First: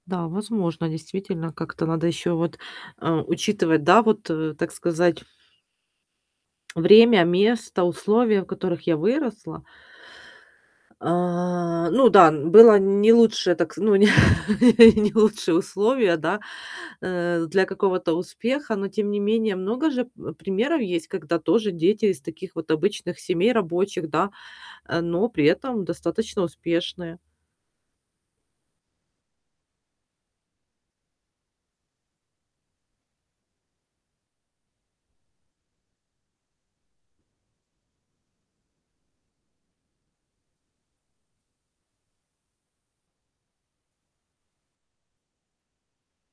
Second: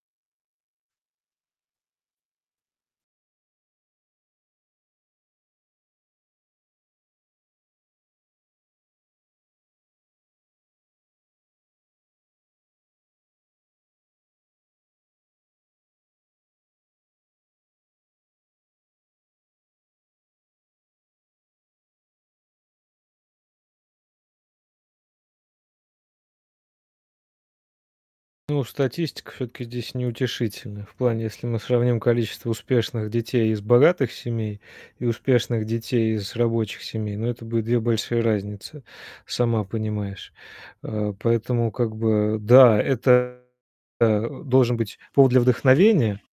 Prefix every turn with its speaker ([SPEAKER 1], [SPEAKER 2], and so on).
[SPEAKER 1] Да, возможно, действительно как-то надо ещё вот, а, учитывать, да, вот, э, так сказать время, место, условия, в которых я выросла. А, ну да, н было не лучше, так, ну, не не лучшие условия, да, э, для какого-то успеха, но тем не менее, много же, вэп примеров есть, когда тоже дети из таких вот обычных семей, рабочих, да, а, но при этом достаточно успешные.
[SPEAKER 2] Ну, статистика всё-таки здесь неутешительная. В плане, если мы сравним количество успешных детей из богатых семей и успешных детей из рабочих семей, ну, это будет 2 большие разницы, сама понимаешь. А, поэтому, как бы, да, это, а, должен быть повод для вдохновения.